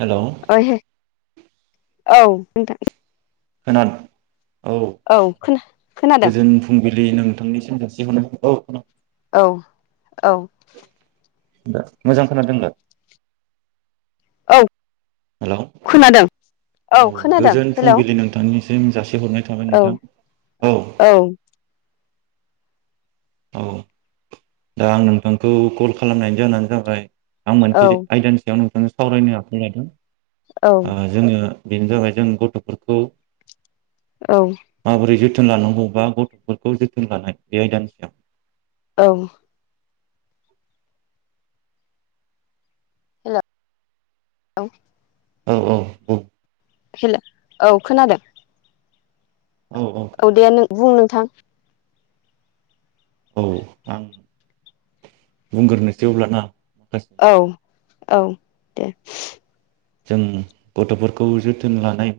हेल' ओहे औ नोंथां। खोनादों औ। खोना खोनादों गोजोन फुंबिलि नोंथांनिसिम । [unintelligible] औ औ । मोजां खोना दोंना? औ हेल' खोनादों औ औ खोनादों गोजोन हेलौ फुंबिलि नोंथांनि सिम जासि हरनाय थाबाय औ नोंथां । औ औ । दा आं नोंथांखौ कल खालामनायनि जाहोनानो जाबाय आं औ मोनसेसो आयदानि सायाव नो [unintelligible] सावरायनो आखायाव लादों। औ आ जोङो बेनो जाबाय जों गथ'फोरखौ औ माबोरै जो थोन लानांगौबा गथ'फोरखौ जोथोन लानाय बे आयदानि सायाव । औ । औे । औ औ औ । हेल औ खोनादों। औ दे नों बुं नोंथां । बुंगोरनोसै अब्लाना? माखासे औ औ । दे जों गथ'फोरखौ जोथोन लानाय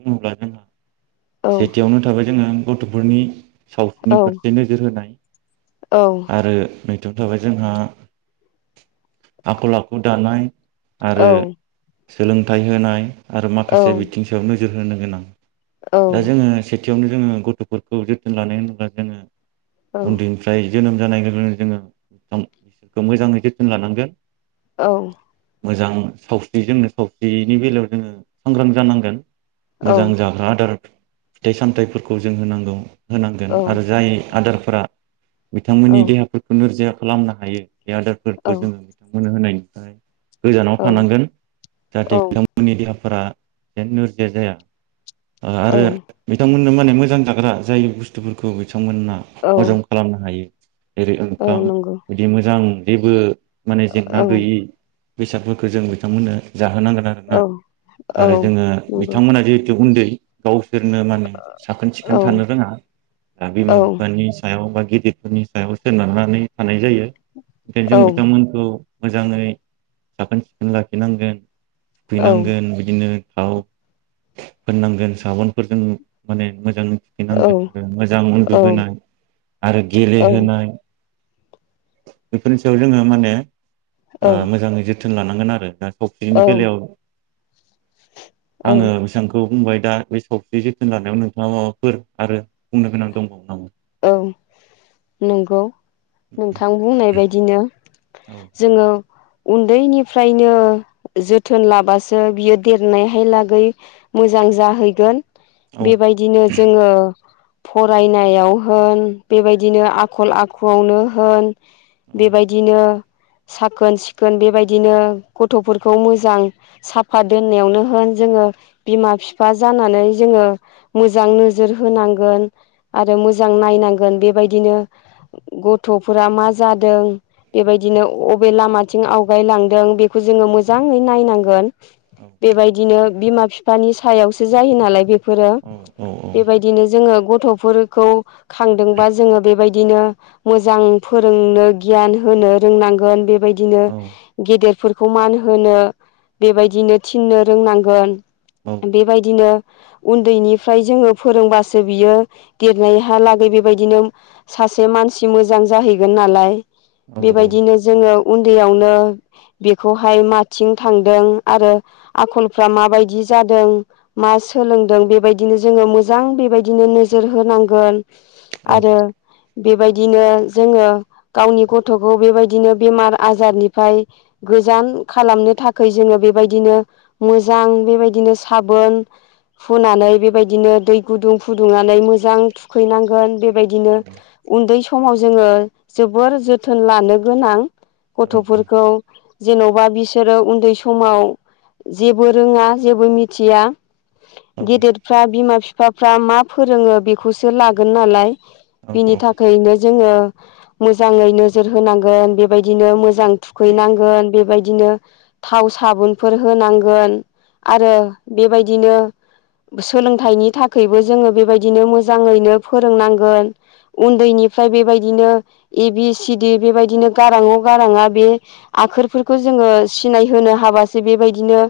औ [unintelligible] सेथियावनो थाबाय जोंङा गथ'फोरनि सावस्रिनि औ फारसे नोजोर होनाय औ आरो मैथोम थाबाय जोंहा आखल आखु दानाय आरो औ सोलोंथाइ होनाय आरो औ माखासे औ बिथिं सायावनो नोज जोर होनो गोनां दा जोंङो से थियावनो जोंङो गथ'फोरखौ जोथोन लानाय होनोब्ला जोंङो उन्दैनिफ्राय जोनोम जानाय लोगो लोगोनो जोंङो अं इखौ मोजांङै जोथोन लानांगोन औ मोजां सावस्रिजोंनो सावस्रिनि बेलायाव जोङो सांग्रां जानांगोन मोजां जाग्रा आदार फिथाइ- सामथाइफोरखौ जों होनांगौ होनांगोन आरो जाय आदार ब्रा बिथांमोननि देहाफोरखौ नोरजिया खालामनो हायो बे आदारफोरखौ जोंङो बिथांमोननो होनाय फ्राय गोजानाव औ थानांगोन औ बिथांमोननि गे [unintelligible] फोरा ए नोरजिया जाया आ आरो बिथांमोन नो माने मोजां जाग्रा जाय बुस्थुफोरखौ बिथ थांमोनना हजम औ खालामनो हायो एरै औ ओंखाम नंगौ बिदि मोजां जेबो माने जेंना औ गैयि बेसादफोरखौ जों बिथांमोननो जाहोनांगोन आरोना औ आरो औ जोंङो नंगौ बिथांमोना दिहुदो गावसोरनो माने साखोन सिखोन औ थानो रोङा दा बिमा बिफानि सायाव बा गिदिरफोरनि सायाव सोनारनानै थानाय जायो। ओंखायनो जों औ औ बिथांमोनखौ मोजाङै साखोन सिखोन लाखिनांगोन। औ हैनांगोन बिदिनो थाव फोननांगोन साबनफोरजों माने मोजां औ थुखैनांगोन आरो मोजां उन्दुहोनाय आरो गेलेहोनाय बेफोरनि सायाव जोङो माने औ ओ मोजाङै जो थोन लानांगोन आरो ना? बिनि औ बेलायाव औ आङो बेसांखौ बुंबाय। दा बे सावस्रि जोथोन लानायाव नोंथाङा माबाफोर आरो बुंनो गोनां दंबावो नामा? औ नंगौ नोंथां बुंनाय बायदिनो औ जोङो उन्दैनिफ्रायनो जोथोन लाबासो बियो देरनायहाय लागै मोजां जाहैगोन औ बेबायदिनो जोङो फरायनायाव होन बेबायदिनो आखल आखुआवनो होन औ बेबायदिनो साखोन सिखोन बेबायदिनो गथ'फोरखौ मोजां साफा दोननायावनो होन जोङो बिमा बिफा जानानै जोङो मोजां नोजोर होनांगोन आरो मोज नायनांगोन बेबायदिनो गथ'फोरा मा जादों बेबायदिनो अबे लामाथिं आवगायलांदों बेखौ जोङो मोजाङै नायनांगोन। औ बेबायदिनो बिमा बिफानि सायावसो जायो नालाय बे फोरो औ बेबायदिनो जोङो गथ'फोरखौ खांदोंबा जोङो बेबायदिनो मोजां फोरोंनो गियान होनो रोंनांगोन बेबायदि दिनो औ गेदेर फोरखौ मान होनो बेबायदिनो थिननो रोंनांगोन। औ बेबायदिनो उन्दैनिफ्राय जोङो फोरोंबासो बियो देरनायहा लागै बेबायदिनो सासे मानसि मोजां जाहैगोन नालाय। औ औ बेबायदिनो जोङो उन्दैयावनो बेखौहाय माथिं थांदों आरो आखलफ्रा माबायदि जादों मा सोलोंदों बेबायदिनो जोङो मोजां बेबायदिनो नोजोर होनांगोन। आरो बेबायदिनो जोङो गावनि गथ'खौ बेबायदिनो बेमार आजारनिफ्राय गोजान खालामनो थाखाय जोङो बेबायदिनो मोजां बेबायदिनो साबोन फुनानै बेबायदिनो दै गुदुं फुदुंनानै मोजां थुखैनांगोन बे बेबायदिनो उन्दै समाव जोङो जोबोर जोथोन लानो गोनां गथ'फोरखौ जेन'बा बिसोरो उन्दै समाव जेबो रोङा जेबो मिथिया । गेदेरफ्रा बिमा बिफा बिफाफ्रा मा फोरोङो बेखौ सो लागोन नालाय बिनि थाखायनो जोङो मोजाङै नोजोर होनांगोन बेबायदिनो मोजां थुखैनांगोन बेबायदिनो थाव साबुनफोर होनांगोन आरो बेबायदिनो सोलोंथाइनि थाखायबो जोङो बेबायदिनो मोजां मोजाङैनो फोरोंनांगोन उन्दैनिफ्राय बेबायदिनो ए बि सिडि बेबायदिनो गारांअ' गारांआ बे आखोरफोरखौ जोङो सिनायहोनो हाबासो बेबायदिनो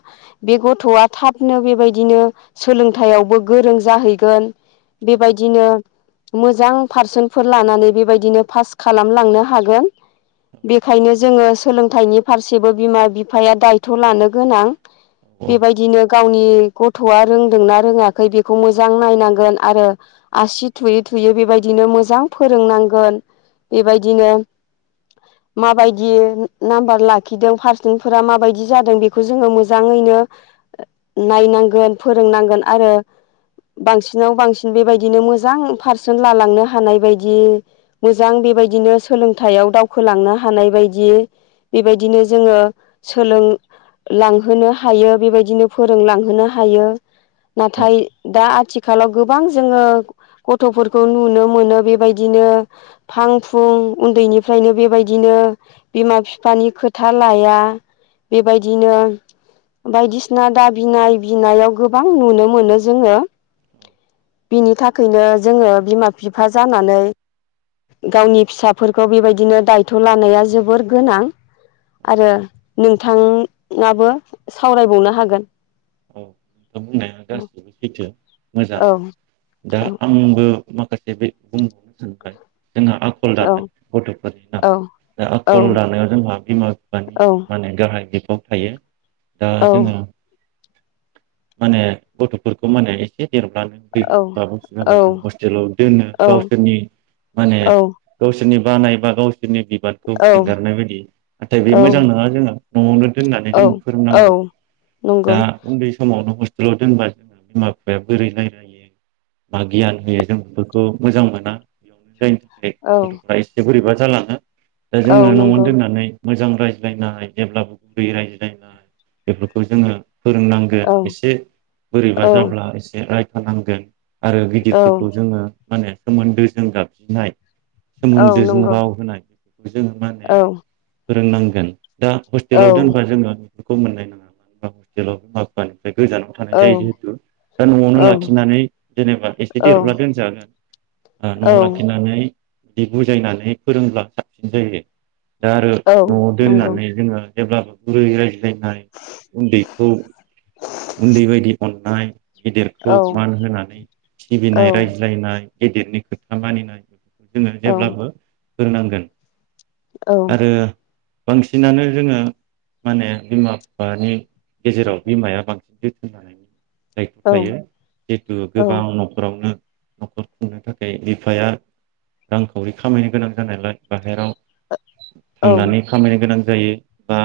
बे गथ'आ थाबनो बेबायदिनो सोलोंथायाइावबो गोरों जाहैगोन। बेबायदिनो मो मोजां पारसेन्टफोर लानानै बेबायदिनो पास खालामलांनो हागोन बेखायनो जोङो सोलोंथाइनि फारसेबो बिमा बिफाया दायथ' लानो गोनां। बेबायदिनो गावनि गथ'आ रोंदोंना रोङाखै बेखौ मोजां नायनांगोन आरो आसि थुयै थुयै बेबायदिनो मोजां फोरोंनांगोन बेबायदिनो माबायदि नाम्बार लाखिदों पारसेनफोरा माबायदि जादों बेखौ जोङो मोजाङैनो नायनांगोन फोरोंनांगोन आरो बांसिनाव बांसिन बेबायदिनो मोजां पारसेन लालांनो हानाय बायदि मोजां बेबायदिनो सोलोंथाइयाव दावखोलांनो हानाय बायदि बेबायदिनो जोङो सोलोंलांहोनो हायो बेबायदिनो फोरोंलांहोनो हायो। नाथाय दा आथिखाल खालगुब गोबां जोङो गथ'फोरखौ नुनो मोनो बेबायदिनो फां फुं उन्दैनिफ्रायनो बेबायदिनो बिमा बिफानि खोथा लाया बेबायदिनो बायदिसिना दा बिनाय बिनायाव गोबां नुनो मोनो जोङो। बिनि थाखायनो जोङो बिमा बिफा जानानै गावनि फिसाफोरखौ बेबायदिनो दायथ' लानाया जोबोर गोनां आरो नोंथाङाबो सावरायबावनो हागोन। औ नोंथां बुंनाया गासैबो सैथो मोजां औ दा औ आंबो माखासे बे बुंबावनो सानबाय जोंहा आख'ल औ दानाय गथ'फोरनि नाम दा औ आख'ल दानायाव जोंहा बिमा बिफानि औ माने गाहाय गिदिर गब थायो। दा औ जोङो माने गथ'फोरखौ माने एसे देरब्लानो दै औ बोसोर बाबसु औ जाबानो हस्टेलाव दोनो गावसोरनि माने गाव सोरनिबा नायबागाव नि बिबानखौ औ एंगारनाय बायदि नाथाय बे औ मोजां नङा जोंहा न'आवनो दोननानै औ जोंङो औ फोरोंनांगौ नंगौ दा उन्दै समावनो हस्टेलाव दोनबा जों बिमा बिफाया बोरै रायजलायो मा गियान होयो जों बेफोरखौ मोजां मोना बेयावनो जायनो थाखाय औ गथ'फ्रा एसे बोरैबा जालांङो दा औ जोङो न'आवनो नंगौ दोननानै मोजां रायज्लायनाय जेब्लाबो गुरै रायज्लायनाय बेफोरखौ जोङो औ फोरोंनांगोन एसे औ बोरैबा जाब्ला एसे राय थानांगोन आरो औ गिदिरफोरखौ जोङो माने सोमोन्दोजों गाबज्रिनाय औ सोमोन्दोजों नंगौ राव होनाय जोङो औ माहो फोरोंनांगोन दा औ नंगौ औ हस्टेलाव दोनबा जोङो बेखौ मोननाय नङा [unintelligible] ओमफ्राय गोजानाव थानाय औ जायो जिहेथु दा न'आवनो औ लाखिनानै जेनेबा एसे देरब्ला दोनजागोन औ न'आव लाखिनानै बिदि बुजायनानै फोरोंब्ला साबसिन जायो दा आरो औ न'आव नंगौ औ दोननानै जेनबा जेब्ला गुरै रायज्लायनाय उन्दै खौ उन्दै बायदि अननाय गिदिरखौ मान होनानै सिबिनाय रायज्लायनाय गेदेरनि खोथा मानिनाय जोङो जेब्लाबो औ रोंनांगोन आरो बांसिनानो जोङो माने बिमा बिफानि गेजेराव बिमाया बांसिन जोथोन लानायनि दाइथ' थायो औ जिहेतु गोबां औ न'खरावनो न'खर खुंनो थाखाय बिफाया रांखावरि खामायनो गोनां जानायलाय बाहेराव थांनानै खामायनो गोनां जायो बा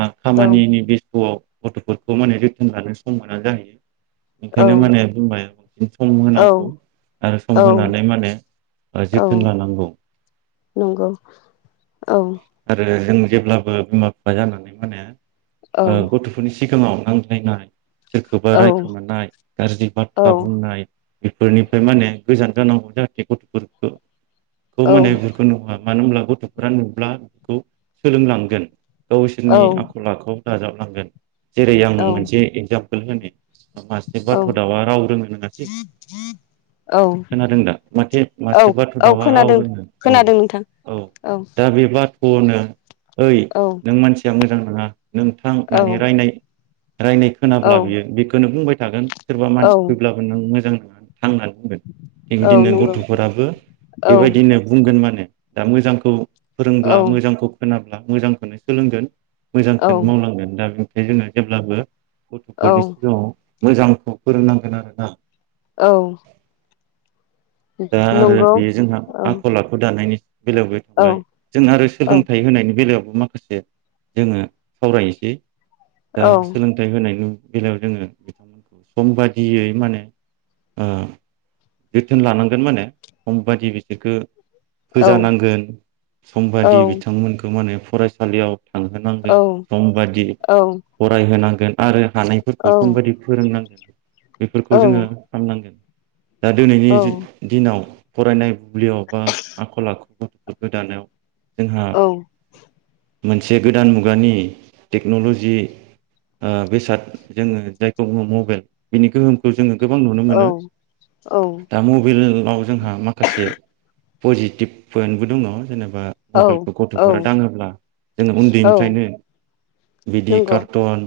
औ खामानिनि बेस्थआव गथ' खौ माने जोथोन लानो सम मोना जाहोयो ओंखायनो माने बुंबाय बांसिन सम होनांगौ आरो सम होनानै माने जोथोन लानांगौ औ आरो जों जेब्लाबो बिमा बिफा जानानै माने ओ गथ'फोरनि सि थि समाव नांज्लायनाय सोरखौबा रायखोमानाय गाज्रि बाथ्रा बुंनाय बेफोरनिफ्राय माने गोजान जानांगौ जाहाथे गथ'फोरखो खौ माने बोरखौनाव मानो होनब्ला गथ'फोरा नुब्ला खौ सोलोंलांगोन गावसोरनि आखल आखु दाजाबलांगोन जेरै आं मोनसे एगजाम पोल होनि ओ मासे बाथ' दाउआ राव रोङो नङासै औ औ औ खोनादों दा माथे औ मासे बाथ' औ दउआ राव खोनादों रोङो औ खोनादों नोंथां औ दा बे बाथ गुबुननो ओइ औ नों मानस जों मोजां नङा नोंथां औ नानै रायनाय रायनाय औ खोनाब्ला बियो बेखौनो बुंबाय थागोन सोरबा औ मानसि फैब्लाबो नों मोजां नङा थां होनना बुंगोन औ बिबादिनो नंगौ गथ'फोराबो औ बेबायदिनो बुंगोन माने दा मोजांखौ ब्ला औ मोजांखौ खोनाब्ला मोजांखोनो सोलोंगोन मोजांखोनो औ मावलांगोन दा बो बे जोंना जेब्लाबो गथ'फोरनि सिगाङाव मोजांखौ फोरोंनांगोन आरोना औ दा आरो नंगौ बेयो जोंहा औ आखल आखु दानायनि बेलायावबो औ थांबाय जों आरो औ सोलोंथाइ होनायनि बेलायाव ओ माखासे जोङो सावरायनोसै दा औ औ सोलोंथाइ होनायनि बेलायाव जोङो बिथांमोनखौ सम बादियै माने ओ। जोथोन लानांगोन माने सम बायदि बिसोरखौ । औ फोजानांगोन सम औ बादि बिथांमोनखौ माने। फरायसालियाव। औ थांहोनांगोन सम बादि औ फरायहोनांगोन। आरो। थानायफोरखौ सम बायदि फोरोंनांगोन बेफोरखौ जोङो खालामनांगोन। दा दिनैनि दिनाव। फरायनाय बुब्लियाव बा आखल आखु गथ'फोरखौ दानायाव। जोंहा औ। मोनसे गोदान मुगानि टेक्न'लजि बेसाद जोङो जायखौ बुङो मबाइल बिनि गोहोमखौ जोङो। गोबां नुनो मोनो। दा मबाइलाव जोंहा माखासे पजिटिभ पइन्टबो दङ जेनेबा। मबाइलखौ गथ'फोरा दाङोब्ला जोङो उन्दैनिफ्रायनो बिदि नंगौ कार्टुन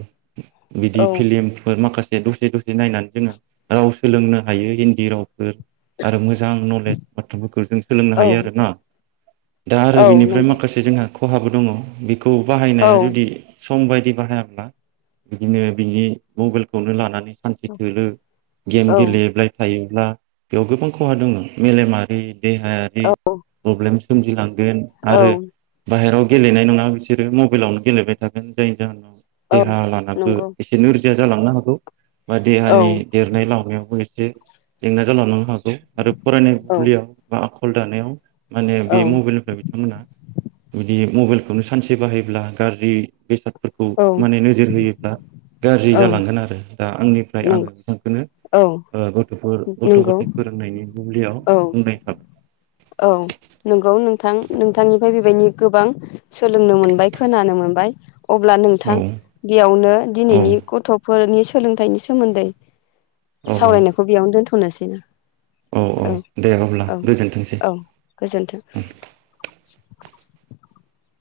बिदि औ फिलिमफोर माखासे। दसे दसे नायनानै जोङो राव सोलोंनो हायो। जेरावफोर। आरो मोजां नलेज बाथ्राफोरखौ जों सोलोंनो औ हायो आरोना दा आरो औ बेनिफ्राय नंगौ माखासे जोंहा। खहाबो दङ। बेखौ औ बाहायनाया जुदि सम बायदि बाहायाब्ला बिदिनो बिनि मबाइलखौनो लानानै। सान्से थोलो गेम औ गेलेब्लाय होयोब्ला बेयाव गोबां खहा दङ मेलेमारि देहायारि प्रब्लेम। सोमजिलाङो। औ आरो बाहेरायाव गेलेनाय नङा बिसोरो मबाइलावनो गेलेबाय थागोन जायनि जाहोनाव। औ देहा लानाबो नंगौ एसे नोर्जि या जालांनो हागौ। बा औ देहानि औ देरनाय लामनायावबो एसे। जे। [unintelligible] आरो फरायनाय बुब्लियाव बा आख। आखल दानायाव। माने बे औ मबाइलनिफ्राय बिथांमोना। बिदि मबाइलखौनो सानसे बाहायोब्ला गाज्रि बेसाद फोरखौ औ माने नोजोर होयोब्ला गाज्रि औ जालांगोन आरो। दा आंनिफ्राय नंगौ आङो नोंथांखौनो औ ओ गथ'फोर गथ' नंगौ गथाय फोरोंनायनि बुब्लियाव औ बुंनाय थाबाय। औ नोंगौ नोंथां नोंथांनिफ्राय बेबायदिनो गोबां सोलोंनो मोनबाय खोनानो मोनबाय। अब्ला औ नोंथां बेयावनो औ दिनैनि गथ'फोरनि सो सोलोंथाइनि सोमोन्दै। औ सावरायनायखौ बेयावनो दोनथ नोसै औ औ दे अब्ला गोजोन औ गोजोनथों। [unintelligible]